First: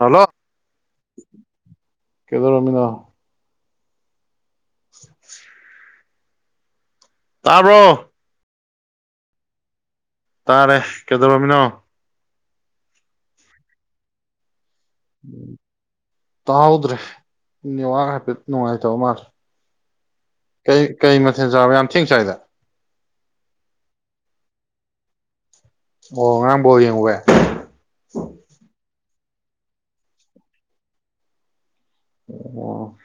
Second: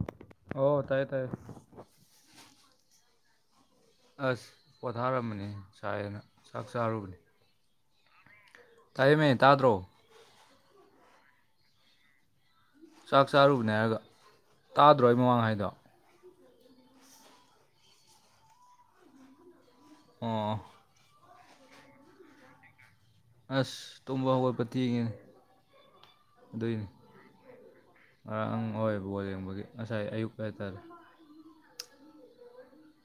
Hello ꯑꯣ ꯇꯥꯏꯌꯦ ꯇꯥꯏꯌꯦ ꯀꯩꯗꯧꯔꯝꯃꯤꯅꫭ꯫ ꯑꯁ ꯄꯣꯊꯥꯔꯝꯕꯅꯤ ꯁꯥꯏꯌꯦꯅ ꯆꯥꯛ ꯆꯥꯔꯨꯕꯅꯤ꯫ ꯇꯥꯔꯕ꯭ꯔꯣ꯫ ꯇꯥꯏꯌꯦꯃꯦ ꯇꯥꯗ꯭ꯔꯣ꯫ ꯇꯥꯔꯦ ꯀꯩꯗꯧꯔꯃꯤꯅꯣ꯫ ꯆꯥꯛ ꯆꯥꯔꯨꯕꯅꯦ ꯍꯥꯏꯔꯒ ꯇꯥꯗ꯭ꯔꯣ ꯑꯩ ꯃꯃꯥꯡ ꯍꯥꯏꯗꯣ꯫ ꯇꯥꯍꯧꯗ꯭ꯔꯦ ꯅꯦꯋꯥꯛ ꯍꯥꯏꯐꯦꯠ ꯅꯨꯡꯥꯏꯇꯕ ꯃꯥꯜꯂꯦ꯫ ꯑꯣ ꯀꯩ ꯀꯩ ꯃꯊꯦꯜ ꯆꯥꯕ ꯌꯥꯝ ꯊꯦꯡ ꯆꯥꯏꯗ꯫ ꯑꯁ ꯇꯨꯝꯕ ꯍꯧꯒꯠꯄ ꯊꯦꯒꯡꯤꯅꯦ꯫ ꯑꯣ ꯉꯔꯥꯡ ꯕꫭꯜ ꯌꯦꯡꯎꯕꯩ꯫ ꯕꫭꯜ ꯌꯦꯡꯕꯒꯤ ꯉꯁꯥꯏ ꯑꯌꯨꯛ ꯍꯥꯏꯇꯥꯔꯦ꯫ ꯑꯣ꯫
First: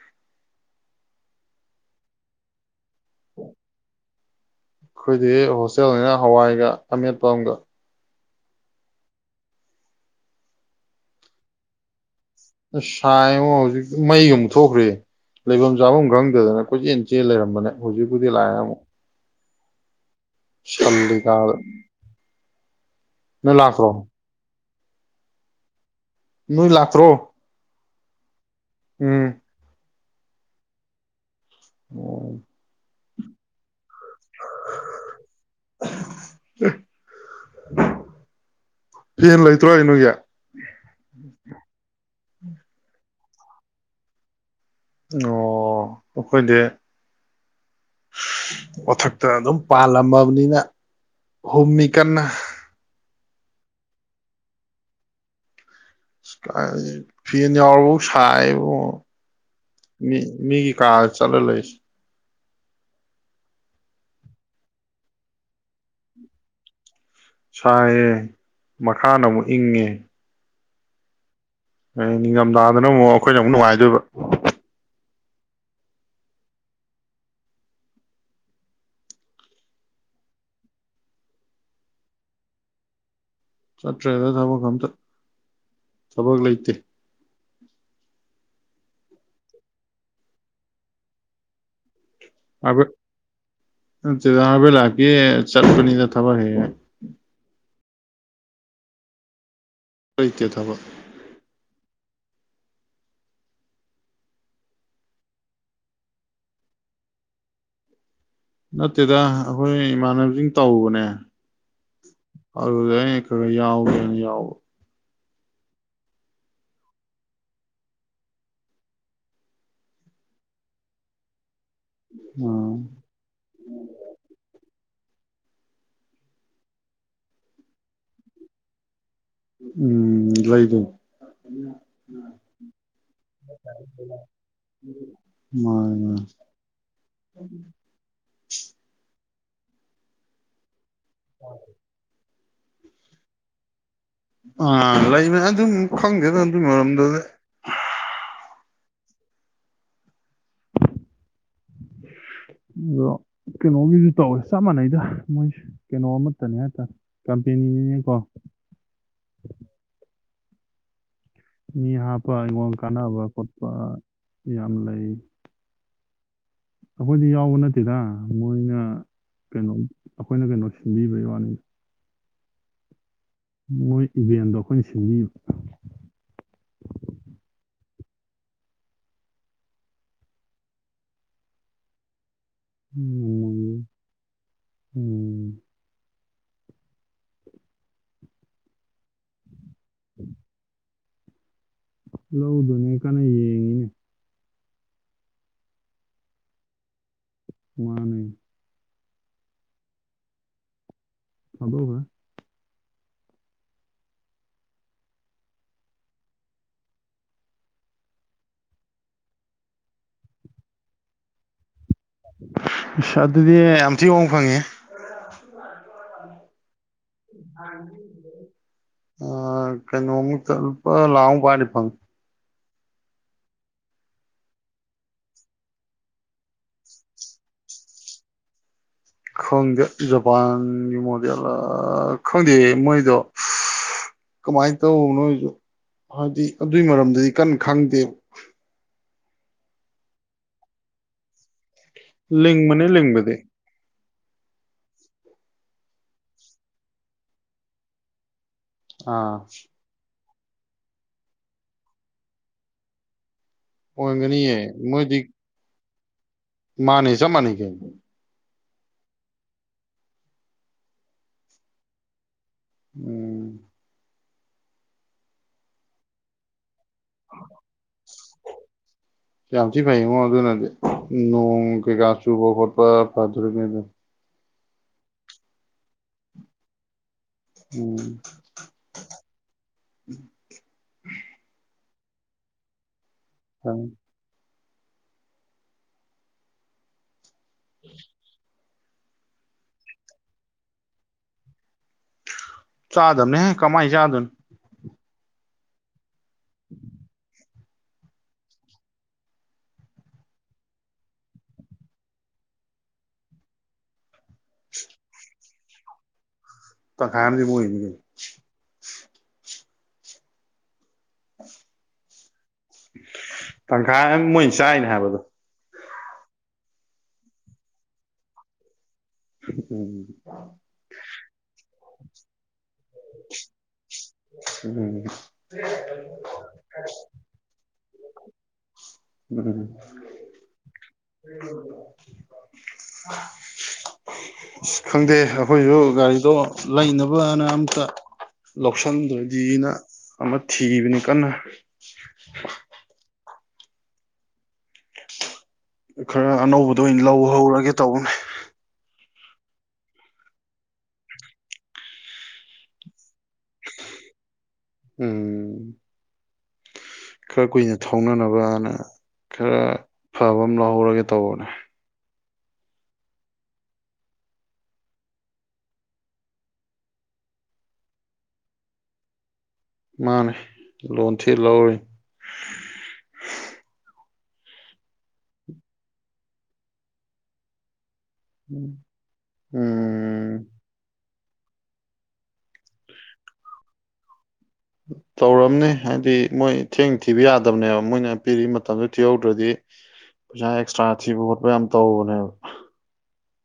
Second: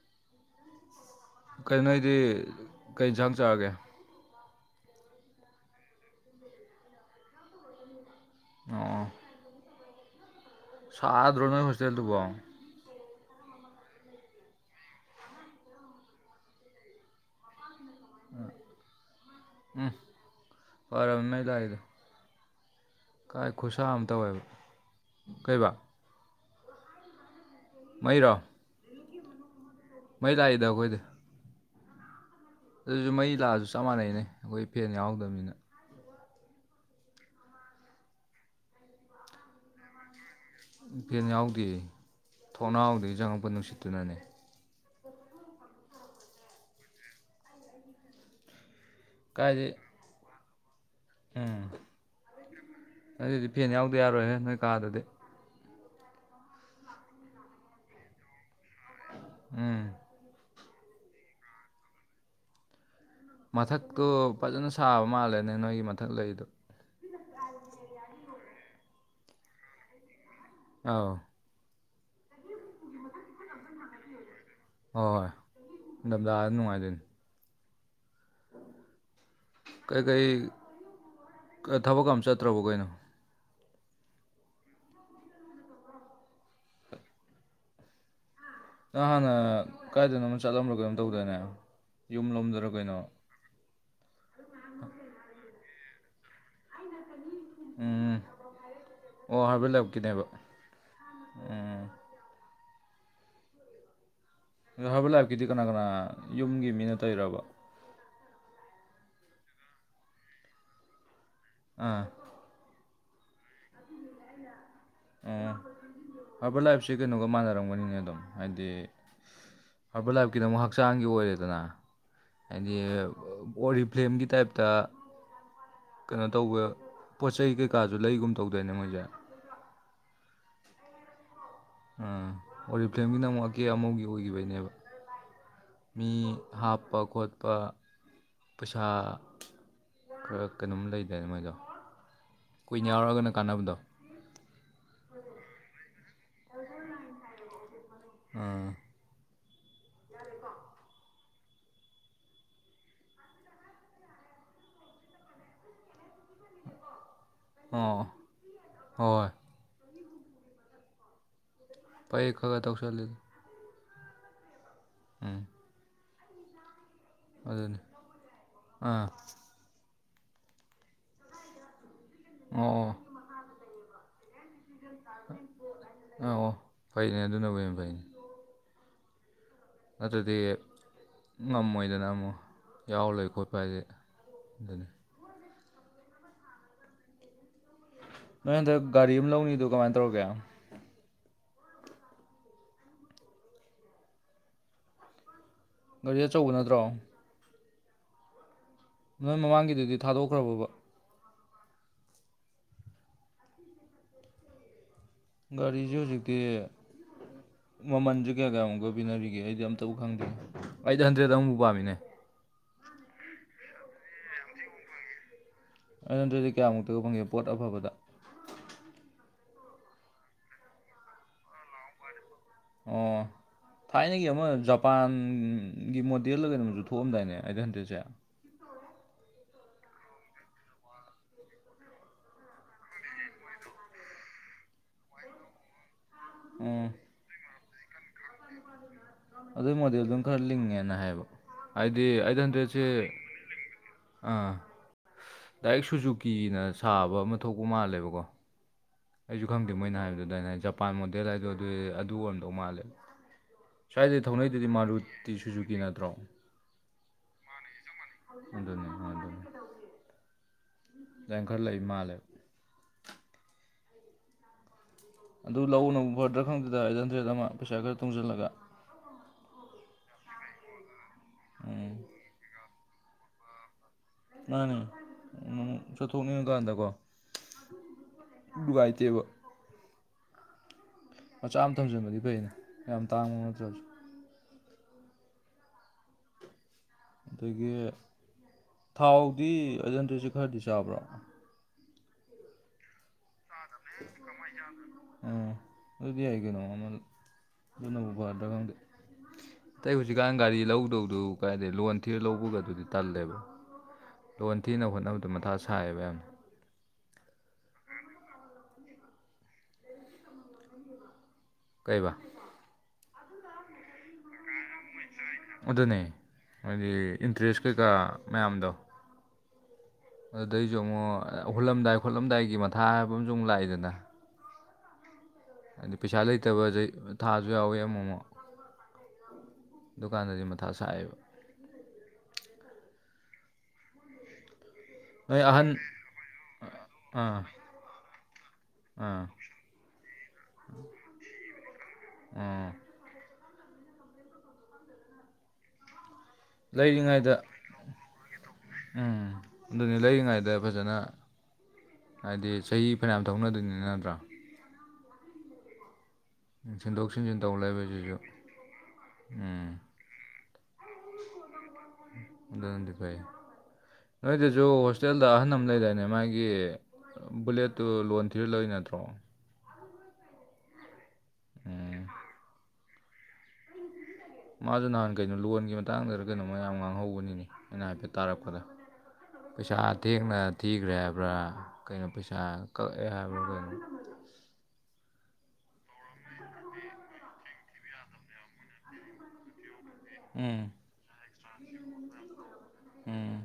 ꯀꯩ ꯅꫭꯏꯗꯤ ꯀꯩ ꯌꯦꯟꯁꯥꯡ ꯆꯥꯔꯒꯦ꯫ ꯑꯈꯣꯏꯗꯤ ꯍꯣꯁꯇꯦꯜꯅꯤꯅ ꯍꯋꯥꯏꯒ ꯑꯃꯦꯠꯄ ꯑꯃꯒ꯫ ꯑꯣ꯫ ꯁꯥꯗ꯭ꯔꯣ ꯅꯣꯏ ꯍꯣꯁꯇꯦꯜꯗꯨꯕꯣ꯫ ꯏꯁ ꯁꯥꯏꯉꫭ ꯍꯧꯖꯤꯛꯇꯤ ꯃꯩꯒ ꯃꯨꯊꯣꯛꯈ꯭ꯔꯦ꯫ ꯂꯩꯐꯝ ꯆꯥꯐꯝ ꯈꯪꯗꯗꯅ ꯀꯣꯏꯆꯦꯜ ꯆꯦꯜ ꯂꯩꯔꯝꯕꯅꯦ ꯍꯧꯖꯤꯛꯄꯨꯗꯤ ꯂꯥꯛꯑꯦ ꯑꯃꯨꯛ꯫ ꯎꯝ꯫ ꯐꯔꯕꯅꯤ ꯃꯩ ꯁꯜꯂꯤꯇꯥꯗ ꯂꯥꯛꯏꯗꯣ ꯀꯥꯏ ꯈꯨꯠꯁꯥ ꯑꯃ ꯇꯧꯋꯦꯕ ꯀꯩꯕꯥ꯫ ꯅꯣꯏ ꯂꯥꯛꯇ꯭ꯔꯣ꯫ ꯃꯩꯔꯣ꯫ ꯎꯝ꯫ ꯃꯩ ꯂꯥꯛꯏꯗ ꯑꯈꯣꯏꯗꯤ꯫ ꯑꫭ꯫ ꯑꯗꯨꯁꯨ ꯃꯩ ꯂꯥꯛꯑꯁꯨ ꯆꯞ ꯃꯥꯟꯅꯩꯅꯦ ꯑꯩꯈꯣꯏ ꯐꯦꯟ ꯌꯥꯎꯗꯕꯅꯤꯅ꯫ ꯐꯦꯟ ꯂꯩꯇ꯭ꯔꯣ ꯍꯥꯏꯁꯦ ꯅꯣꯏꯒꯤ꯫ ꯐꯦꯟ ꯌꯥꯎꯗꯦ ꯊꯣꯡꯅꯥꯎꯗꯩ ꯆꯪꯉꯛꯄ ꯅꯨꯡꯁꯤꯠꯇꯨꯅꯅꯦ꯫ ꯑꯣ ꯑꯈꯣꯏꯗꯤ ꯃꯊꯛꯇ ꯑꯗꯨꯝ ꯀꯥꯏꯗꯩ ꯄꯥꯜꯂꯝꯃꯕꯅꯤꯅ ꯎꯝ ꯍꯨꯝꯅꯤ ꯀꯟꯅ ꯑꯗꯨꯗꯤ ꯐꯦꯟ ꯌꯥꯎꯗ ꯌꯥꯔꯣꯏꯍꯦ ꯅꯣꯏ ꯀꯥꯗꯗꯤ ꯐꯤꯅꯤꯔꯕꯨ ꯁꯥꯏꯕ ꯎꯝ ꯃꯤ ꯃꯤꯒꯤ ꯀꯥ ꯆꯂ ꯂꯩꯣꯏꯁ ꯃꯊꯛꯇꯣ ꯐꯖꯅ ꯁꯥꯕ ꯃꯥꯜꯂꯦꯅꯦ ꯅꯣꯏꯒꯤ ꯃꯊꯛ ꯂꯩꯗꯣ ꯁꯥꯏꯌꯦ ꯃꯈꯥꯅ ꯑꯃꯨꯛ ꯏꯪꯉꯦ ꯑꯥꯎ ꯍ ꯅꯤꯡꯉꯝꯗꯥꯗꯅ ꯑꯃꯨꯛ ꯑꯩꯈꯣꯏꯅ ꯑꯃꯨꯛ ꯅꯨꯡꯉꯥꯏꯗꯣꯏꯕ ꯍꯣꯏ ꯍꯣꯏ ꯂꯝꯗꯥꯥꯗ ꯅꯨꯡꯉꯥꯏꯖꯣꯏꯅꯤ [unintelligible] [inaudible] ꯀꯩꯀꯩ ꯊꯕꯛ ꯑꯃ ꯆꯠꯇ꯭ꯔꯕꯣ ꯀꯩꯅꯣ ꯆꯠꯇ꯭ꯔꯦꯗ ꯊꯕꯛ ꯑꯝꯇ ꯊꯕꯛ ꯂꯩꯇꯦ ꯅ ꯍꯥꯟꯅ ꯀꯥꯏꯗꯅꯣ ꯆꯠꯂꯝꯕ꯭ꯔꯣ ꯀꯩꯅꯣ ꯇꯧꯗꯣꯏꯅꯦ ꯌꯨꯝ ꯂꯣꯝꯗꯣꯏꯔ ꯀꯩꯅꯣ ꯑꯖꯕ ꯂꯥꯒꯦ ꯆꯠꯄꯅꯤꯗ ꯊꯕ ꯍꯦꯒ ꯎꯝ ꯑꯣ ꯍꯥꯏꯕ ꯂꯀꯤꯅꯦꯕ ꯂꯩꯇꯦ ꯊꯕꯛ ꯎꯝ ꯍꯥꯏꯕ ꯂꯥꯏꯕꯀꯤꯗꯤ ꯀꯅꯥ ꯀꯅꯥ ꯌꯨꯝꯒꯤ ꯃꯤꯅ ꯇꯩꯔꯕ ꯅꯠꯇꯦꯗ ꯑꯩꯈꯣꯏ ꯏꯃꯥꯟꯅꯕꯁꯤꯡ ꯇꯧꯕꯅꯦ ꯑꯥ ꯑꯗꯨꯗ ꯈꯔ ꯌꯥꯎꯋꯦ ꯌꯥꯎꯕ ꯍꯥꯏꯕ ꯂꯥꯏꯞꯁꯦ ꯀꯩꯅꯣꯒ ꯃꯥꯟꯅꯔꯝꯒꯅꯤꯅꯦ ꯑꯗꯨꯝ ꯍꯥꯏꯗꯤ ꯍꯥꯏꯔꯕ ꯂꯥꯏꯐꯀꯤꯗ ꯑꯃꯨꯛ ꯍꯛꯆꯥꯡꯒꯤ ꯑꯣꯏꯔꯦꯗꯅ ꯍꯥꯏꯗꯤ ꯎꯝ ꯑꯣꯔꯤ ꯐ꯭ꯂꯦꯝꯒꯤ ꯇꯥꯏꯞꯇ ꯀꯩꯅꯣ ꯇꯧꯕ ꯄꯣꯠ ꯆꯩ ꯀꯩꯀꯥꯁꯨ ꯂꯩꯒꯨꯝ ꯇꯧꯗꯣꯏꯅꯦ ꯃꯣꯏꯁꯦ ꯎꯝ ꯂꯣꯏꯗ ꯑꯥ ꯑꯣ ꯐꯦꯝꯒꯤꯅ ꯑꯃꯨꯛ ꯑꯀꯦ ꯑꯃꯧ ꯑꯣꯏꯈꯤꯕꯅꯦꯕ ꯃꯤ ꯃꯥꯅꯦ ꯍꯥꯞꯄ ꯈꯣꯠꯄ ꯄꯩꯁꯥ ꯈꯔ ꯀꯩꯅꯣꯝ ꯂꯩꯗꯦꯅ ꯃꯣꯏꯗꯣ ꯀꯨꯏꯅ ꯌꯥꯎꯔꯛꯑꯒꯅ ꯀꯥꯟꯅꯕꯗꯣ ꯑ ꯂꯩꯅꯦ ꯑꯗꯨꯝ ꯈꯪꯒꯦꯗ ꯑꯗꯨꯒꯤ ꯃꯔꯝꯗꯗꯤ ꯌꯥ [unintelligible] [inaudible] ꯑꯗꯣ ꯀꯩꯅꯣꯒꯤꯁꯨ ꯇꯧꯋꯦ ꯆꯞ ꯃꯥꯟꯅꯩꯗ ꯃꯣꯏ ꯀꯩꯅꯣꯃ ꯅꯦ ꯑꯣ ꯀꯝꯄꯦꯅꯤꯅꯤꯅꯦꯀꯣ ꯍꯣꯏ ꯃꯤ ꯐꯩ ꯍꯥꯞꯄ ꯈꯔ ꯈꯔ ꯑꯩꯉꯣꯟ ꯇꯧꯁꯜꯂꯤ ꯀꯥꯟꯅꯕ ꯈꯣꯠꯄ ꯌꯥꯝ ꯂꯩ ꯎꯝ ꯑꯩꯈꯣꯏꯗꯤ ꯌꯥꯎꯕ ꯑꯗꯨꯅꯤ ꯅꯠꯇꯦꯗ ꯃꯣꯏꯅ ꯑꯥ ꯀꯩꯅꯣ ꯑꯩꯈꯣꯏꯅ ꯀꯩꯅꯣ ꯁꯤꯟꯕꯤꯕꯩ ꯋꯥꯅꯤ ꯑꯣ ꯃꯣꯏ ꯏꯕꯦꯟꯗ ꯑꯥ ꯑꯣ ꯐꯩꯅꯦ ꯑꯗꯨꯅꯕꯨ ꯌꯥꯝ ꯐꯩꯅꯦ ꯑꯗꯨꯗꯤ ꯉꯝꯃꯣꯏꯗꯅ ꯑꯃꯨ ꯌꯥꯎ ꯂꯩ ꯈꯣꯠꯄ ꯎꯝ ꯍꯥꯏꯁꯦ ꯑꯗꯨꯅꯤ ꯅꯣꯏ ꯍꯟꯗꯛ ꯒꯥꯔꯤ ꯑꯃ ꯂꯧꯅꯤꯗ ꯀꯃꯥꯏꯅ ꯇꯧꯔꯒꯦ ꯂꯧꯗꯨꯅꯦ ꯀꯟꯅ ꯌꯦꯡꯉꯤꯅꯦ ꯒꯥꯔꯤ ꯑꯆꯧꯕ ꯅꯠꯇ꯭ꯔꯣ ꯋꯥꯅꯦ ꯅꯣꯏ ꯃꯃꯥꯡꯒꯤꯗꯨꯗꯤ ꯊꯥꯗꯣꯛꯈ꯭ꯔꯕꯕ ꯍꯕꯕ ꯒꯥꯔꯤꯁꯦ ꯍꯧꯖꯤꯛꯇꯤ ꯃꯃꯟꯁꯨ ꯀꯌꯥ ꯀꯌꯥꯃꯨꯛꯀ ꯄꯤꯅꯔꯤꯒꯦ ꯑꯩꯗꯤ ꯑꯝꯇꯕꯨ ꯈꯪꯗꯦ ꯑꯩꯠ ꯍꯟꯗ꯭ꯔꯦꯗ ꯑꯃꯐꯥꯎ ꯄꯥꯝꯃꯤꯅꯦ ꯑꯗꯨꯗꯤ ꯌꯥꯝ ꯊꯤ ꯍꯡ ꯐꯪꯉꯤ ꯟꯗ꯭ꯔꯗꯤ ꯀꯌꯥꯃꯨꯛꯇ ꯐꯪꯉꯦ ꯄꯣꯠ ꯑꯐꯕꯗ ꯑ ꯀꯩꯅꯣꯡꯉ ꯆꯂꯄ ꯂꯥꯎꯑꯣ ꯄꯥꯗꯤꯄꯥꯪ ꯎ [unintelligible] [inaudible] ꯊꯥꯏꯅꯒꯤ ꯑꯃ ꯖꯄꯥꯟꯒꯤ ꯃꯣꯗꯦꯜꯗ ꯀꯩꯅ ꯑꯃꯁꯁꯨ ꯊꯣꯛꯑꯝꯗꯥꯏꯅꯦ ꯑꯩꯗ ꯍꯟꯗꯦꯠꯁꯦ ꯈꯪꯗꯦ ꯖꯄꯥꯟꯒꯤ ꯃꯣꯗꯦꯜ ꯈꯪꯗꯦ ꯃꯣꯏꯗꯣ ꯀꯃꯥꯏꯅ ꯇꯧꯕ ꯅꯣꯏꯁꯨ ꯍꯥꯏꯗꯤ ꯑꯗꯨꯒꯤ ꯎꯝ ꯃꯔꯝꯗꯗꯤ ꯀꯟꯅ ꯈꯪꯗꯦꯕ ꯑꯗꯨꯏ ꯃꯣꯗꯦꯜ ꯑꯗꯨꯝ ꯈꯔ ꯂꯤꯡꯉꯦꯅ ꯍꯥꯏꯕ ꯍꯥꯏꯗꯤ ꯑꯩꯠ ꯍꯟꯗ꯭ꯔꯦꯠꯁꯦ ꯂꯤꯡꯕꯅꯦ ꯂꯤꯡꯕꯗꯤ ꯑꯥ ꯗꯥꯏꯔꯤꯛ ꯁꯨꯖꯨꯀꯤꯅ ꯁꯥꯕ ꯑꯃ ꯊꯣꯛꯄ ꯃꯥꯜꯂꯦꯕꯀꯣ ꯑꯥ ꯑꯩꯁꯨ ꯈꯪꯗꯦ ꯃꯣꯏꯅ ꯍꯥꯏꯕꯗꯨꯗꯗꯥꯏꯩꯅ ꯍꯥꯏ ꯖꯄꯥꯟ ꯃꯣꯗꯦꯜ ꯍꯥꯏꯗꯣ ꯑꯗꯨ ꯑꯗꯨ ꯑꯣꯏꯔꯝꯗꯧ ꯃꯥꯜꯂꯦ ꯁ꯭ꯋꯥꯏꯗ ꯑꯣꯏꯔꯝꯒꯅꯤꯌꯦ ꯊꯧꯅꯩꯗꯨꯗꯤ ꯃꯥꯔꯨꯠꯇꯤ ꯁꯨꯖꯨꯀꯤ ꯅꯠꯇ꯭ꯔꯣ ꯃꯥꯅꯤ ꯆ ꯃꯥꯅꯤꯒꯦ ꯑꯗꯨꯅꯤꯅꯤ ꯂꯥꯏ ꯈꯔ ꯂꯩ ꯃꯥꯜꯂꯦ ꯎꯝ ꯑꯗꯨ ꯂꯧꯅ ꯐꯔꯗꯔ ꯈꯪꯗꯦꯗ ꯑꯩꯠ ꯍꯟꯗ꯭ꯔꯦꯠ ꯑꯃ ꯄꯩꯁꯥ ꯈꯔ ꯇꯨꯡꯁꯤꯜꯂꯒ ꯅꯗꯤ ꯅꯣꯡ ꯀ ꯎꯝ ꯀꯥꯁꯨꯕꯠꯄ ꯐꯨꯔ ꯀꯗ ꯅꯅꯤ ꯊꯅꯤꯒꯗ ꯀꯣ ꯎꯝ ꯒꯇꯕꯆꯥ ꯊꯝꯖꯟꯕꯗꯤ ꯐꯩꯩꯅ ꯌꯥꯝ ꯇꯥꯡꯕ ꯅꯠꯇ꯭ꯔꯕꯁꯨ ꯑꯗꯒꯤ ꯊꯥꯎꯗꯤ ꯑꯣꯖꯦꯟꯗꯁ ꯈꯔꯗꯤ ꯆꯥꯕ꯭ꯔꯣ ꯆꯥꯗꯗꯝꯅꯦ ꯀꯃꯥꯏ ꯆꯥꯗꯅꯤ ꯎꯝ ꯑꯗꯨꯗꯤ ꯌꯥꯏ ꯀꯩꯅꯣ ꯑꯃ ꯑꯗꯨ ꯅꯧꯕꯕꯗ꯭ꯔꯥꯡꯗ ꯑꯇꯩ ꯍꯧꯖꯤꯛꯀꯥꯟ ꯒꯥꯔꯤ ꯂꯧꯗꯧꯗꯨ ꯀꯥꯏꯗ ꯂꯣꯟ ꯊꯤꯔ ꯂꯧꯕꯒ ꯑꯗꯨꯗꯤ ꯇꯜꯂꯦꯕ ꯂꯣꯟ ꯊꯤꯅ ꯍꯣꯠꯅꯕꯗꯣ ꯃꯊꯥ ꯁꯥꯏꯌꯦꯕ ꯌꯥꯝꯅ ꯇ ꯈꯥꯏꯝꯗꯤꯕꯨꯣꯏ ꯀ ꯀꯩꯕꯥ ꯇꯪꯈꯥꯏ ꯑꯃ ꯃꯣꯏꯅ ꯆꯥꯏꯅꯦ ꯍꯥꯏꯕꯗꯣ ꯑꯗꯨꯅꯦ ꯍꯥꯏꯗꯤ ꯏꯟꯇꯔꯦꯁ ꯀꯩꯀꯥ ꯃꯌꯥꯝꯗꯣ ꯎꯝ ꯑꯗꯨꯗꯩꯁꯨ ꯑꯃꯨꯛ ꯍꯨꯜꯂꯝꯗꯥꯏ ꯈꯣꯠꯂꯝꯗꯥꯏꯒꯤ ꯃꯊꯥ ꯍꯥꯏꯕ ꯑꯃꯁꯨ ꯑꯃꯨꯛ ꯂꯥꯛꯏꯗꯅ ꯎꯝ ꯍꯥꯏꯗꯤ ꯄꯩꯁꯥ ꯂꯩꯇꯕꯁ ꯊꯥꯁꯨ ꯌꯥꯎꯋꯤ ꯑꯃꯨ ꯑꯃꯨꯛ ꯎꯝ [unintelligible] ꯑꯗꯨꯀꯥꯟꯗꯗꯤ ꯃꯊꯥ ꯁꯥꯏꯌꯦꯕ ꯑꯁ ꯈꯪꯗꯦ ꯅꯣꯏ ꯑꯍꯟ ꯑꯩꯈꯣꯏꯁꯨ ꯒꯥꯔꯤꯗꯣ ꯑꯥ ꯂꯩꯅꯕꯅ ꯑꯝꯇ ꯑꯥ ꯂꯧꯁꯤꯟꯗ꯭ꯔꯗꯤꯅ ꯑꯃ ꯊꯤꯕꯅꯤ ꯀꯟꯅ ꯑꯥ ꯈꯔ ꯑꯅꯧꯕꯗ ꯑꯣꯏꯅ ꯂꯧ ꯂꯩꯔꯤꯉꯩꯗ ꯍꯧꯔꯒꯦ ꯇꯧꯕꯅꯦ ꯎꯝ ꯑꯗꯨꯅꯤ ꯂꯩꯔꯤꯉꯩꯗ ꯐꯖꯅ ꯍꯥꯏꯗꯤ ꯆꯍꯤ ꯐꯅꯌꯥꯝ ꯊꯣꯛꯧꯅꯗꯣꯏꯅꯤꯅ ꯅꯠꯇ꯭ꯔꯥ ꯎꯝ ꯁꯤꯟꯗꯣꯛ ꯁꯤꯟꯖꯤꯟ ꯈꯔ ꯇꯧ ꯀꯨꯏꯅ ꯂꯩꯕꯁꯤꯁꯨ ꯊꯧꯅꯅꯕꯅ ꯈꯔ ꯎꯝ ꯐꯕ ꯑꯃ ꯂꯧꯍꯧꯔꯒꯦ ꯇꯧꯕꯅꯦ ꯑꯗꯨꯗꯤ ꯐꯩ ꯅꯣꯏꯗꯁꯨ ꯍꯣꯁꯇꯦꯜꯗ ꯑꯍꯜ ꯑꯃ ꯂꯩꯗꯥꯅꯦ ꯃꯥꯒꯤ ꯕꯨꯂꯦꯠꯇꯨ ꯂꯣꯟ ꯊꯤꯔ ꯂꯣꯏ ꯅꯠꯇ꯭ꯔꯣ ꯃꯥꯅꯦ ꯂꯣꯟꯊꯤ ꯂꯧꯔꯤ ꯎꯝ ꯃꯥꯁꯨ ꯅꯍꯥꯟ ꯀꯩꯅꯣ ꯂꯣꯟꯒꯤ ꯃꯇꯥꯡꯗ ꯀꯩꯅꯣ ꯃꯌꯥꯝ ꯉꯥꯡꯍꯧꯕꯅꯤꯅꯦ ꯑꯩꯅ ꯍꯥꯏꯐꯦꯠꯇꯠ ꯇꯥꯔꯛꯄꯗ ꯄꯩꯁꯥ ꯎꯝ ꯊꯦꯡꯅ ꯊꯤꯈ꯭ꯔꯦꯕ ꯀꯩꯅꯩꯅꯣ ꯄꯩꯁꯥ ꯀ ꯍꯥꯏꯒ ꯇꯧꯔꯝꯅꯤ ꯍꯥꯏꯕꯗꯤ ꯃꯣꯏ ꯊꯦꯡ ꯊꯤꯕ ꯌꯥꯗꯕꯅꯦꯕ ꯃꯣꯏꯅ ꯄꯤꯔꯤ ꯃꯇꯝꯗꯣ ꯊꯤꯍꯧꯗ꯭ꯔꯗꯤ ꯄꯩꯁꯥ ꯎꯝ ꯑꯦꯛꯁꯇ꯭ꯔꯥ ꯊꯤꯕ ꯈꯣꯠꯄ ꯌꯥꯝ ꯇꯧꯕꯅꯦꯕ ꯎꯝ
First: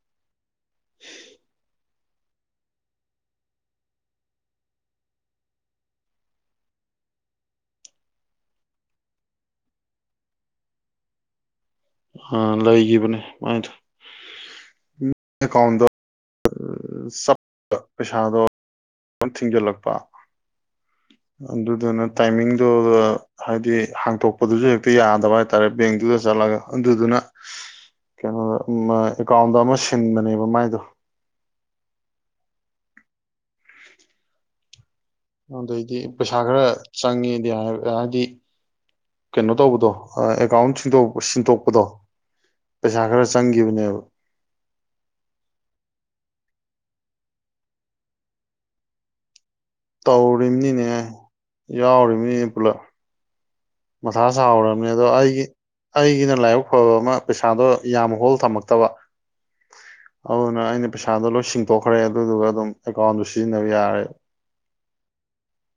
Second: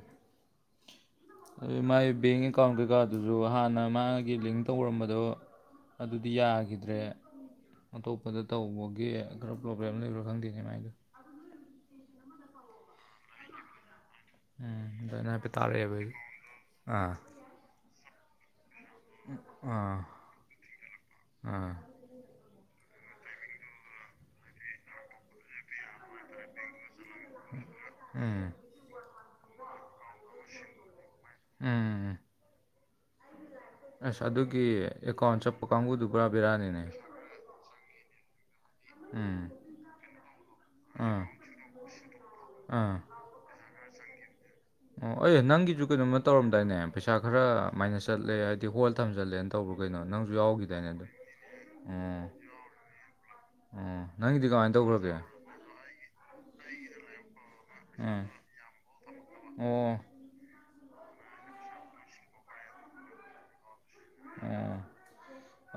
[inaudible] ꯑꯗꯨ ꯃꯥꯥꯏ ꯕꯦꯡ ꯑꯦꯀꯥꯎꯟ ꯀꯩꯀꯥꯗꯨꯁꯨ ꯍꯥꯟꯅ ꯃꯥꯒꯤ ꯂꯤꯡ ꯇꯧꯔꯝꯕꯗꯣ ꯑꯗꯨꯗꯤ ꯌꯥꯈꯤꯗ꯭ꯔꯦ ꯑꯇꯣꯞꯄꯗ ꯇꯧꯕꯒꯤ ꯈꯔ ꯄ꯭ꯔꯣꯕ꯭ꯂꯦꯝ ꯂꯩꯕ꯭ꯔꯥ ꯈꯪꯗꯦꯅꯦꯃꯥꯏꯗꯣ ꯑ ꯂꯩꯈꯤꯕꯅꯦ ꯃꯥꯏꯗ ꯎꯝ ꯗꯨꯃꯥꯢꯅ ꯍꯥꯢꯐꯦꯠ ꯇꯥꯔꯛꯐꯦꯕ ꯑꯩ ꯆꯞ ꯄꯩꯁꯥꯗꯣ ꯊꯤꯡꯖꯤꯜꯂꯛꯄ ꯑꯥ ꯑꯗꯨꯗꯨꯅ ꯇꯥꯏꯃꯤꯡ ꯑꯗꯨ ꯍꯥꯏꯗꯤ ꯍꯥꯡꯇꯣꯛꯄꯗꯨꯁꯨ ꯍꯦꯛꯇ ꯌꯥꯗꯕ ꯍꯥꯏꯇꯥꯔꯦ ꯕꯦꯡꯇꯨꯗ ꯆꯠꯂꯒ ꯑꯗꯨꯗꯨꯅ ꯀꯩꯅꯣ ꯎꯝ ꯑꯦꯀꯥꯎꯟꯗ ꯑꯃ ꯁꯤꯜ ꯊꯤꯟꯕꯅꯦꯕ ꯃꯥꯏꯗꯣ ꯎꯝ ꯑꯁ ꯑꯗꯨꯒꯤ ꯑꯦꯀꯥꯎꯟ ꯆꯠꯄ ꯑꯗꯩꯗꯤ ꯀꯥꯡꯕꯨꯗꯨ ꯄꯨꯔꯥ ꯄꯩꯁꯥ ꯈꯔ ꯕꯦꯔꯥꯅꯤꯅꯦ ꯆꯪꯉꯦꯗꯤ ꯍꯥꯢ ꯍꯥꯢꯏꯗꯤ ꯎꯝ ꯀꯩꯅꯣ ꯇꯧꯕꯗꯣ ꯑꯦꯀꯥꯎꯟꯗ ꯁꯤꯟꯗꯣꯛ ꯑꯥ ꯁꯤꯟꯗꯣꯛꯄꯗꯣ ꯑꯥ ꯄꯩꯁꯥ ꯈꯔ ꯆꯪꯒꯤꯕꯅꯦꯕ ꯑꯣ ꯑꯩ ꯅꯪꯒꯤꯁꯨ ꯀꯩꯅꯣꯝꯃ ꯇꯧꯔꯝꯗꯥꯏꯅꯦ ꯄꯩꯁꯥ ꯈꯔ ꯃꯥꯏꯅꯁ ꯆꯠꯂꯦ ꯍꯥꯏꯗꯤ ꯍꯣꯜ ꯊꯝꯖꯜꯂꯦꯅ ꯇꯧꯕ꯭ꯔꯣ ꯀꯩꯅꯣ ꯅꯪꯁꯨ ꯌꯥꯎꯈꯤꯗꯥꯏꯅꯦ ꯇꯧꯔꯤꯝꯅꯤꯅꯦ ꯑꯗꯨ ꯑꯣ ꯌꯥꯎꯔꯤꯝꯅꯤꯅꯦ ꯄꯨꯂꯞ ꯑꯣ ꯃꯊꯥ ꯅꯪꯒꯤꯗꯤ ꯀꯃꯥꯏꯅ ꯁꯥꯎꯔꯕꯝꯅꯦ ꯑꯗꯣ ꯇꯧꯈ꯭ꯔꯒꯦ ꯑꯩꯒꯤ ꯑꯩꯒꯤꯅ ꯂꯥꯏꯕꯛ ꯐꯕ ꯑꯃ ꯄꯩꯁꯥꯗꯣ ꯌꯥꯝ ꯎꯝ ꯍꯣꯜ ꯊꯝꯃꯛꯇꯕ ꯑꯣ ꯑꯗꯨꯅ ꯑꯩꯅ ꯄꯩꯁꯥꯗꯣ ꯂꯣꯏ ꯁꯤꯡꯗꯣꯛꯈ꯭ꯔꯦ ꯑꯗꯨꯗꯨꯒ ꯑꯗꯨꯝ ꯑꯦꯀꯥꯎꯟꯗꯣ ꯁꯤꯖꯤꯟꯅꯕ ꯌꯥꯔꯦ ꯑꯣ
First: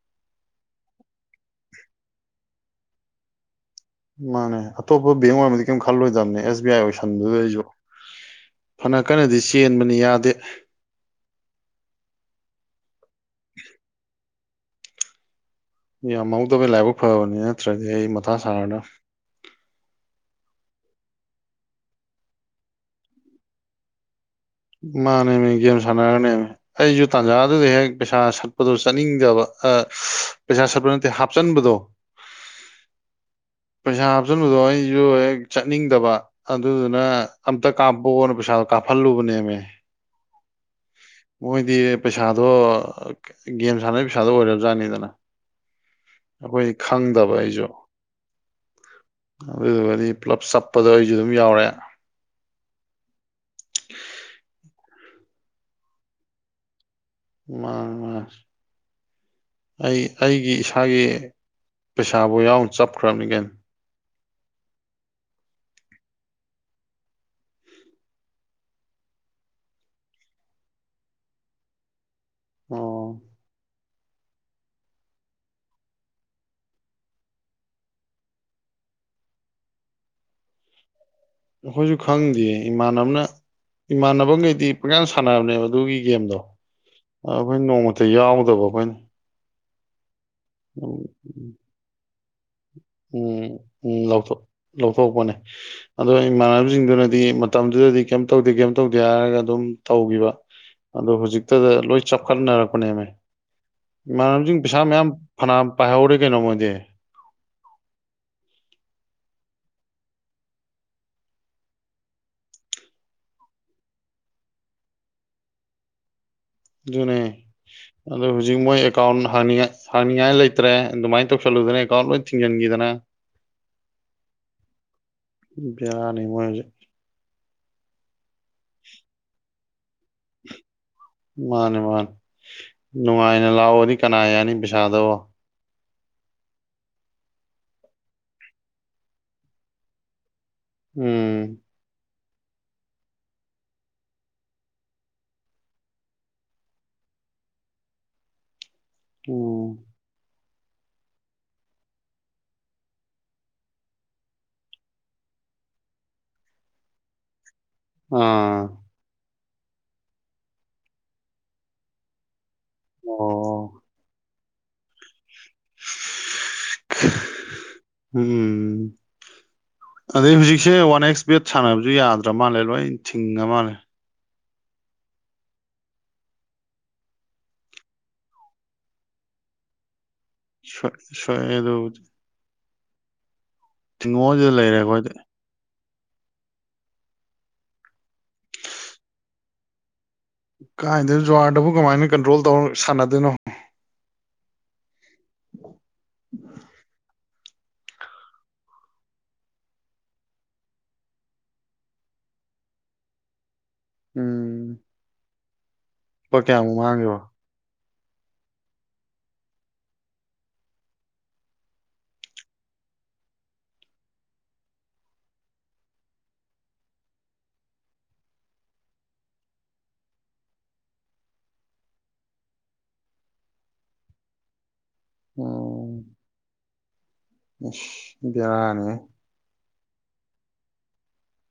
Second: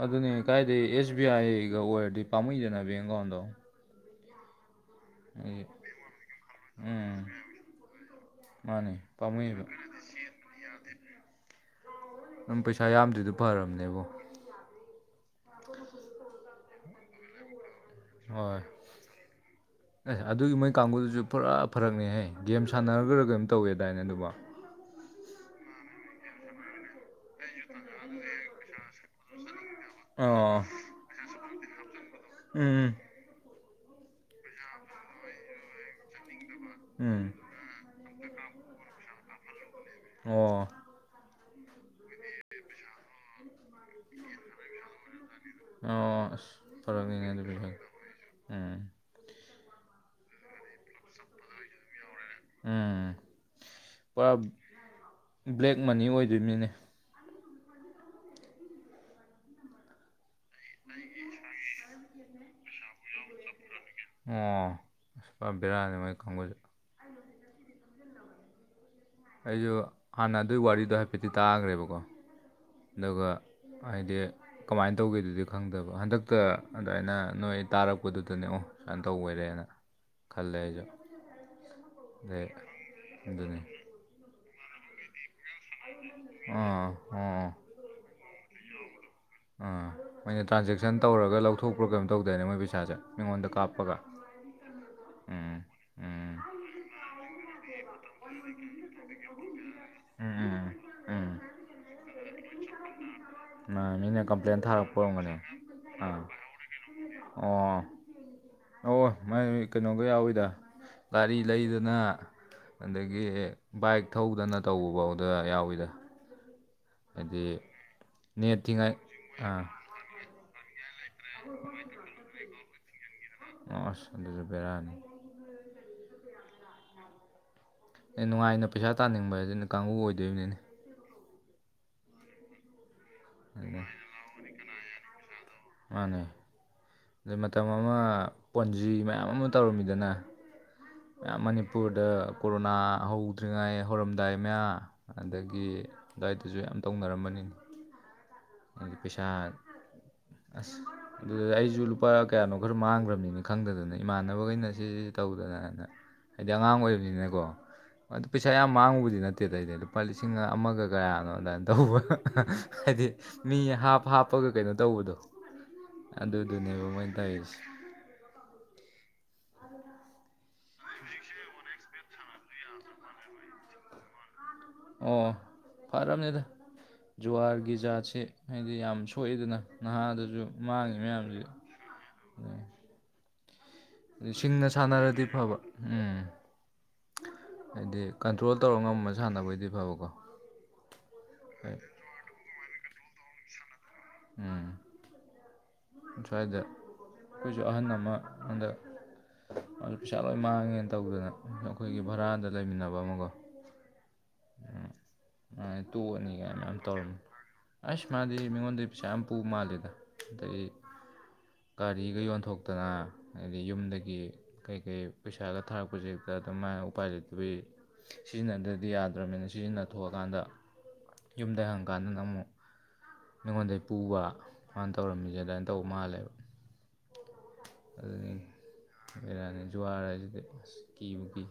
ꯑꯗꯨꯅꯦ ꯀꯥꯏꯗ ꯑꯦꯁ ꯕꯤ ꯑꯥꯏꯒ ꯑꯣꯏꯔꯗꯤ ꯄꯥꯝꯃꯨꯏꯗꯅ ꯕꯤꯡ ꯑꯦꯀꯥꯎꯟꯗꯣ ꯃꯥꯅꯦ ꯑꯇꯣꯞꯄ ꯕꯦꯡ ꯑꯣꯏꯔꯃꯗꯤ ꯑꯩ ꯀꯔꯤꯝ ꯈꯜꯂꯣꯏꯗꯝꯅꯦ ꯑꯦꯁ ꯕꯤ ꯑꯥꯏ ꯎꯝ ꯑꯣꯏꯁꯟꯗꯨꯗ ꯑꯩꯖꯨ ꯃꯥꯅꯦ ꯐꯅ ꯀꯟꯅꯗꯤ ꯄꯥꯝꯃꯨꯏꯕ ꯆꯦꯟꯕꯅꯤ ꯌꯥꯗꯦ ꯅꯪ ꯄꯩꯁꯥ ꯌꯥꯝꯗ꯭ꯔꯤꯗꯨ ꯐꯔꯝꯅꯦꯕꯣ ꯌꯥꯝꯍꯧꯗꯕ ꯂꯥꯏꯕꯛ ꯐꯕꯅꯤ ꯅꯠꯇ꯭ꯔꯗꯤ ꯑꯩ ꯃꯊꯥ ꯍꯣꯏ ꯁꯥꯔꯗꯝ ꯀꯥꯡꯒꯨꯗꯨꯁꯨ ꯄꯨꯔꯥ ꯐꯔꯛꯅꯤꯍꯩ ꯒꯦꯝ ꯁꯥꯟꯅꯔꯨꯕꯩꯔꯥ ꯀꯩꯅꯣꯝ ꯇꯧꯋꯦꯗꯥꯏꯅ ꯑꯗꯨꯕꯣ ꯃꯥꯅꯦꯃꯤ ꯒꯦꯝ ꯁꯥꯟꯅꯔꯅꯦꯃꯤ ꯑꯩꯁꯨ ꯇꯥꯟꯖꯥꯗꯨꯗ ꯍꯦꯛ ꯄꯩꯁꯥ ꯁꯠꯄꯗꯣ ꯆꯠꯅꯤꯡꯗꯕ ꯑꯣ ꯄꯩꯁꯥ ꯁꯠꯄ ꯅꯠꯇꯦ ꯍꯥꯞꯆꯟꯕꯗꯣ ꯎꯝ ꯄꯩꯁꯥ ꯍꯥꯞꯆꯟꯕꯗꯣ ꯑꯩꯁꯨ ꯍꯦꯛ ꯆꯠꯅꯤꯡꯗꯕ ꯑꯗꯨꯗꯨꯅ ꯎꯝ ꯑꯝꯇ ꯀꯥꯞꯄꯛꯑꯣꯅ ꯄꯩꯁꯥꯗꯣ ꯀꯥꯞꯍꯜꯂꯨꯕꯅꯦꯃꯤ ꯑꯣ ꯃꯣꯏꯗꯤ ꯄꯩꯁꯥꯗꯣ ꯒꯦꯝ ꯁꯥꯟꯅꯕꯩ ꯄꯩꯁꯥꯗꯣ ꯑꯣꯏꯔꯕꯖꯥꯠꯅꯤꯗꯅ ꯑꯣ ꯑꯁ ꯑꯩꯈꯣꯏꯗꯤ ꯐꯔꯛꯅꯤꯅꯦ ꯈꯪꯗꯕ ꯑꯗꯨꯗꯤ ꯑꯩꯁꯨ ꯎꯝ ꯑꯗꯨꯗꯨꯒꯗꯤ ꯄꯨꯂꯞ ꯆꯞꯄꯗꯣ ꯑꯩꯁꯨ ꯑꯗꯨꯝ ꯌꯥꯎꯔꯦ ꯎꯝ ꯄꯨꯔꯥ ꯕ꯭ꯂꯦꯛ ꯃꯅꯤ ꯑꯣꯏꯗꯨꯝꯅꯤꯅꯦ ꯃꯥꯅꯦ ꯃꯥꯅꯦ ꯑꯩ ꯑꯩꯒꯤ ꯏꯁꯥꯒꯤ ꯄꯩꯁꯥꯕꯨ ꯌꯥꯎꯅ ꯆꯞꯈ꯭ꯔꯕꯅꯤ ꯀꯩꯅꯣ ꯑꯣ ꯑꯁ ꯄꯨꯔꯥ ꯕꯦꯔꯥꯅꯤ ꯃꯣꯏ ꯀꯥꯡꯕꯨꯁꯨ ꯑꯩꯖꯨ ꯍꯥꯟꯅ ꯑꯗꯨꯢ ꯋꯥꯔꯤꯗꯣ ꯍꯥꯏꯐꯦꯠꯇꯤ ꯇꯥꯒ꯭ꯔꯦꯕꯀꯣ ꯑꯣ ꯑꯗꯨꯒ ꯍꯥꯏꯗꯤ ꯀꯃꯥꯏꯅ ꯇꯧꯒꯦꯗꯨꯗꯤ ꯈꯪꯗꯕ ꯍꯟꯗꯛꯇ ꯑꯗꯨꯃꯥꯏꯅ ꯅꯣꯏ ꯇꯥꯔꯛꯄꯗꯨꯗꯅꯦ ꯑꯣ ꯁꯨꯃꯥꯢ ꯇꯧ ꯑꯣꯏꯔꯦꯅ ꯈꯜꯂꯦ ꯑꯩꯁꯨ ꯑꯩꯈꯣꯏꯁꯨ ꯑꯗꯩ ꯈꯪꯗꯤꯌꯦ ꯏꯃꯥꯟꯅꯕꯅ ꯑꯗꯨꯅꯤ ꯏꯃꯥꯟꯅꯕꯒꯩꯗꯤ ꯄꯪꯁꯥꯟ ꯁꯥꯟ ꯁꯥꯟꯅꯕꯅꯦꯕ ꯑꯗꯨꯒꯤ ꯒꯦꯝꯗꯣ ꯑꯥ ꯑꯣ ꯑꯩꯈꯣꯏꯅ ꯅꯣꯡꯃꯇ ꯌꯥꯎꯗꯕ ꯑꯩꯈꯣꯏꯅ ꯑꯥ ꯃꯣꯏꯅ ꯇ꯭ꯔꯥꯟꯖꯦꯛꯁꯟ ꯇꯧꯔꯒ ꯂꯧꯊꯣꯛꯄ꯭ꯔꯣ ꯀꯩꯝ ꯇꯧꯗꯣꯏꯅꯦ ꯃꯣꯏ ꯄꯩꯁꯥꯁꯦ ꯃꯤꯉꯣꯟꯗ ꯎꯝ ꯀꯥꯞꯄꯒ ꯎꯝ ꯂꯧꯊꯣꯛ ꯂꯧꯊꯣꯛꯄꯅꯦ ꯎꯝ ꯑꯗꯣ ꯎꯝ ꯏꯃꯥꯟꯅꯕꯁꯤꯡꯗꯨꯅꯗꯤ ꯃꯇꯝꯗꯨꯗꯗꯤ ꯀꯩꯝ ꯇꯧꯗꯦ ꯀꯩꯝ ꯇꯧꯗꯦ ꯍꯥꯏꯔꯒ ꯑꯗꯨꯝ ꯇꯧꯒꯤ ꯕ ꯎꯝ ꯎꯝ ꯑꯗꯣ ꯎꯝ ꯍꯧꯖꯤꯛꯇꯗ ꯂꯣꯏ ꯆꯞꯈꯠꯅꯔꯛꯄꯅꯦꯃꯤ ꯃꯥ ꯃꯤꯅ ꯀꯝꯄ꯭ꯂꯦꯟ ꯊꯥꯔꯛꯄ ꯑꯣꯢꯔꯝꯒꯅꯤ ꯄꯥꯢꯍꯧꯔꯦ ꯀꯩꯅꯣ ꯃꯣꯢꯗꯤ ꯑꯣ ꯑꯣ ꯃꯣꯏ ꯀꯩꯅꯣꯒ ꯌꯥꯎꯋꯤꯗ ꯒꯥꯔꯤ ꯂꯩꯗꯅ ꯑꯗꯒꯤ ꯕꯥꯏꯛ ꯊꯧꯗꯅ ꯇꯧꯕꯚꯥꯎꯗ ꯌꯥꯎꯋꯤꯗ ꯑꯗꯨꯅꯦ ꯍꯥꯏꯗꯤ ꯑꯗꯣ ꯍꯧꯖꯤꯛ ꯅꯦꯠ ꯃꯣꯏ ꯊꯤꯡꯉꯥꯏ ꯑꯦꯀꯥꯎꯗ ꯑꯥ ꯍꯥꯡꯅꯤꯡꯉꯥꯏ ꯍꯥꯡꯅꯤꯡꯉꯥꯏ ꯂꯩꯇ꯭ꯔꯦ ꯑꯗꯨꯃꯥꯏꯅ ꯇꯧꯁꯜꯂꯨ ꯗꯅ ꯑꯦꯀꯥꯎꯗ ꯂꯣꯢ ꯊꯤꯡꯖꯟꯒꯤꯗꯅ ꯑꯁ ꯑꯗꯨꯖꯨ ꯕꯦꯔꯅꯤ ꯃꯣꯢ ꯍꯧꯖꯤꯛ ꯑꯦ ꯅꯨꯡꯉꯥꯏꯅ ꯄꯩꯁꯥ ꯇꯥꯅꯤꯡꯕ ꯍꯥꯏ ꯑꯗꯨ ꯀꯥꯡꯕꯨ ꯑꯣꯏꯗꯣꯏꯕꯅꯤꯅꯦ ꯃꯥꯅꯤ ꯃꯥꯅꯤ ꯅꯨꯡꯉꯥꯏꯅ ꯑꯗꯨꯅ ꯂꯥꯛꯑꯣꯗꯤ ꯀꯅꯥ ꯌꯥꯅꯤ ꯕꯤꯁꯥꯗꯣ ꯃꯥꯅꯦ ꯑꯗꯩ ꯃꯇꯝ ꯑꯃ ꯄꯣꯟꯖꯤ ꯃꯌꯥꯝ ꯑꯃ ꯇꯧꯔꯝꯃꯤꯗꯅ ꯎꯝ ꯃꯅꯤꯄꯨꯔꯗ ꯀꯣꯔꯣꯅꯥ ꯍꯧꯗ꯭ꯔꯤꯉꯥꯏ ꯍꯧꯔꯝꯗꯥꯏ ꯃꯌꯥ ꯑꯗꯒꯤ ꯑꯗꯨꯋꯥꯏꯗꯁꯨ ꯌꯥꯝ ꯇꯧꯅꯔꯝꯃꯅꯤ [inaudible] ꯑꯗꯤ ꯄꯩꯁꯥ ꯎꯝ ꯑꯁ ꯑꯗꯨ ꯑꯩꯁꯨ ꯂꯨꯄꯥ ꯀꯌꯥꯅꯣ ꯈꯔ ꯃꯥꯡꯒꯔꯝꯅꯤꯅꯦ ꯈꯪꯗꯗꯅ ꯏꯃꯥꯟꯅꯕꯈꯩꯅ ꯁꯤꯁ ꯇꯧꯗꯅ ꯑꯗꯨ ꯍꯥꯏꯗꯤ ꯑꯉꯥꯡ ꯑꯣꯏꯕꯅꯤꯅꯀꯣ ꯑꯗꯨ ꯄꯩꯁꯥ ꯑꯥ ꯌꯥꯝ ꯃꯥꯡꯉꯨꯕꯗꯤ ꯅꯠ ꯠꯇꯦꯗꯩꯗꯤ ꯂꯨꯄꯥ ꯂꯤꯁꯤꯡ ꯑꯃꯒ ꯀꯌꯥꯅꯣ ꯑꯗꯨꯃꯥꯏꯅ ꯇꯧꯕ ꯍꯥꯏꯗꯤ ꯑꯣ ꯃꯤ ꯍꯥꯞ ꯍꯥꯞꯄꯒ ꯀꯩꯅꯣ ꯇꯧꯕꯗꯣ ꯑꯗꯨ ꯗꯨꯅꯦꯕ ꯃꯣꯏ ꯇꯣꯏꯁꯤ ꯎꯝ ꯑꯗꯩ ꯍꯧꯖꯤꯛꯁꯦ ꯋꯥꯟ ꯑꯦꯛꯁ ꯕꯦꯠ ꯁꯥꯟꯅꯕꯁꯨ ꯌꯥꯗ꯭ꯔꯥ ꯃꯥꯜꯂꯦ ꯂꯣꯏ ꯊꯤꯡꯉ ꯃꯥꯜꯂꯦ ꯑꯣ ꯐꯔꯝꯅꯤ ꯑꯗꯨ ꯖꯨꯍꯥꯔꯒꯤ ꯖꯥꯠꯁꯦ ꯍꯥꯏꯗꯤ ꯌꯥꯝ ꯁꯣꯛꯏꯦꯗꯅ ꯅꯍꯥꯗ ꯁꯨ ꯃꯥꯡꯉꯤ ꯃꯌꯥꯝꯁꯦ ꯁꯣꯛꯑꯦ ꯑꯗꯨꯕꯨꯗꯤ ꯊꯤꯡꯉꯣꯁꯤꯗ ꯁꯤꯡꯅ ꯂꯩꯔꯦ ꯑꯩꯈꯣꯏꯗꯤ ꯁꯥꯟꯅꯔꯗꯤ ꯐꯕ ꯎꯝ ꯍꯥꯏꯗꯤ ꯀꯟꯇ꯭ꯔꯣꯜ ꯇꯧꯔ ꯉꯃ ꯁꯥꯟꯅꯕꯣꯏꯗꯤ ꯐꯕꯀꯣ ꯀꯥꯏꯗꯅ ꯖꯨꯋꯥꯔꯗꯕꯨ ꯍꯣꯏ ꯀꯃꯥꯏꯅ ꯀꯟꯇ꯭ꯔꯣꯜ ꯇꯧꯔ ꯁꯥꯟꯅꯗꯣꯏꯅꯣ ꯎꯝ ꯁꯋꯥꯏꯗ ꯑꯩꯁꯨ ꯑꯍꯟ ꯑꯃ ꯑꯟꯗꯛ ꯃꯥ ꯄꯩꯁꯥ ꯂꯣꯏ ꯃꯥꯡꯉꯦꯅ ꯇꯧꯗꯅ ꯑꯩꯈꯣꯏꯒꯤ ꯚꯔꯥꯗ ꯂꯩꯃꯤꯟꯅꯕ ꯑꯃꯒꯣ ꯎꯝ ꯇꯣꯛꯑꯅꯤ ꯂꯨꯄꯥ ꯀꯥꯏ ꯀꯌꯥꯃꯨꯛ ꯃꯌꯥꯝ ꯇꯧꯔꯅꯤ ꯃꯥꯡꯒꯤꯕ ꯑꯁ ꯃꯥꯗꯤ ꯃꯤꯉꯣꯟꯗꯩꯩ ꯄꯩꯁꯥ ꯌꯥꯝ ꯄꯨ ꯃꯥꯜꯂꯦꯗ ꯑꯗꯒꯤ ꯒꯥꯔꯤꯒ ꯌꯣꯟꯊꯣꯛꯇꯅ ꯍꯥꯏꯗꯤ ꯌꯨꯝꯗꯒꯤ ꯀꯩꯀꯩ ꯄꯩꯁꯥꯒ ꯊꯥꯔꯛꯄꯁꯦ ꯑꯗꯨꯃꯥꯏꯅ ꯎꯄꯥꯏ ꯂꯩꯇꯕꯒꯤ ꯁꯤꯖꯤꯟꯅꯗ꯭ꯔꯗꯤ ꯌꯥꯗ꯭ꯔꯕꯅꯤꯅ ꯁꯤꯖꯤꯟꯅꯊꯑꯀꯥꯟꯗ ꯌꯨꯝꯗ ꯍꯪꯉꯀꯥꯟꯗꯅ ꯑꯃꯨꯛ ꯑꯩꯉꯣꯟꯗꯒꯤ ꯄꯨꯕ ꯃꯥꯅ ꯇꯧꯔꯝꯃꯤꯁꯦ ꯑꯗꯨꯃꯥꯏꯅ ꯇꯧꯕ ꯃꯥꯜꯂꯦꯕ ꯑꯁ ꯕꯦꯔꯥꯅꯦ ꯖꯨꯍꯔ ꯍꯥꯏꯁꯤꯗꯤ ꯑꯁ ꯀꯤꯕꯨ ꯀꯤ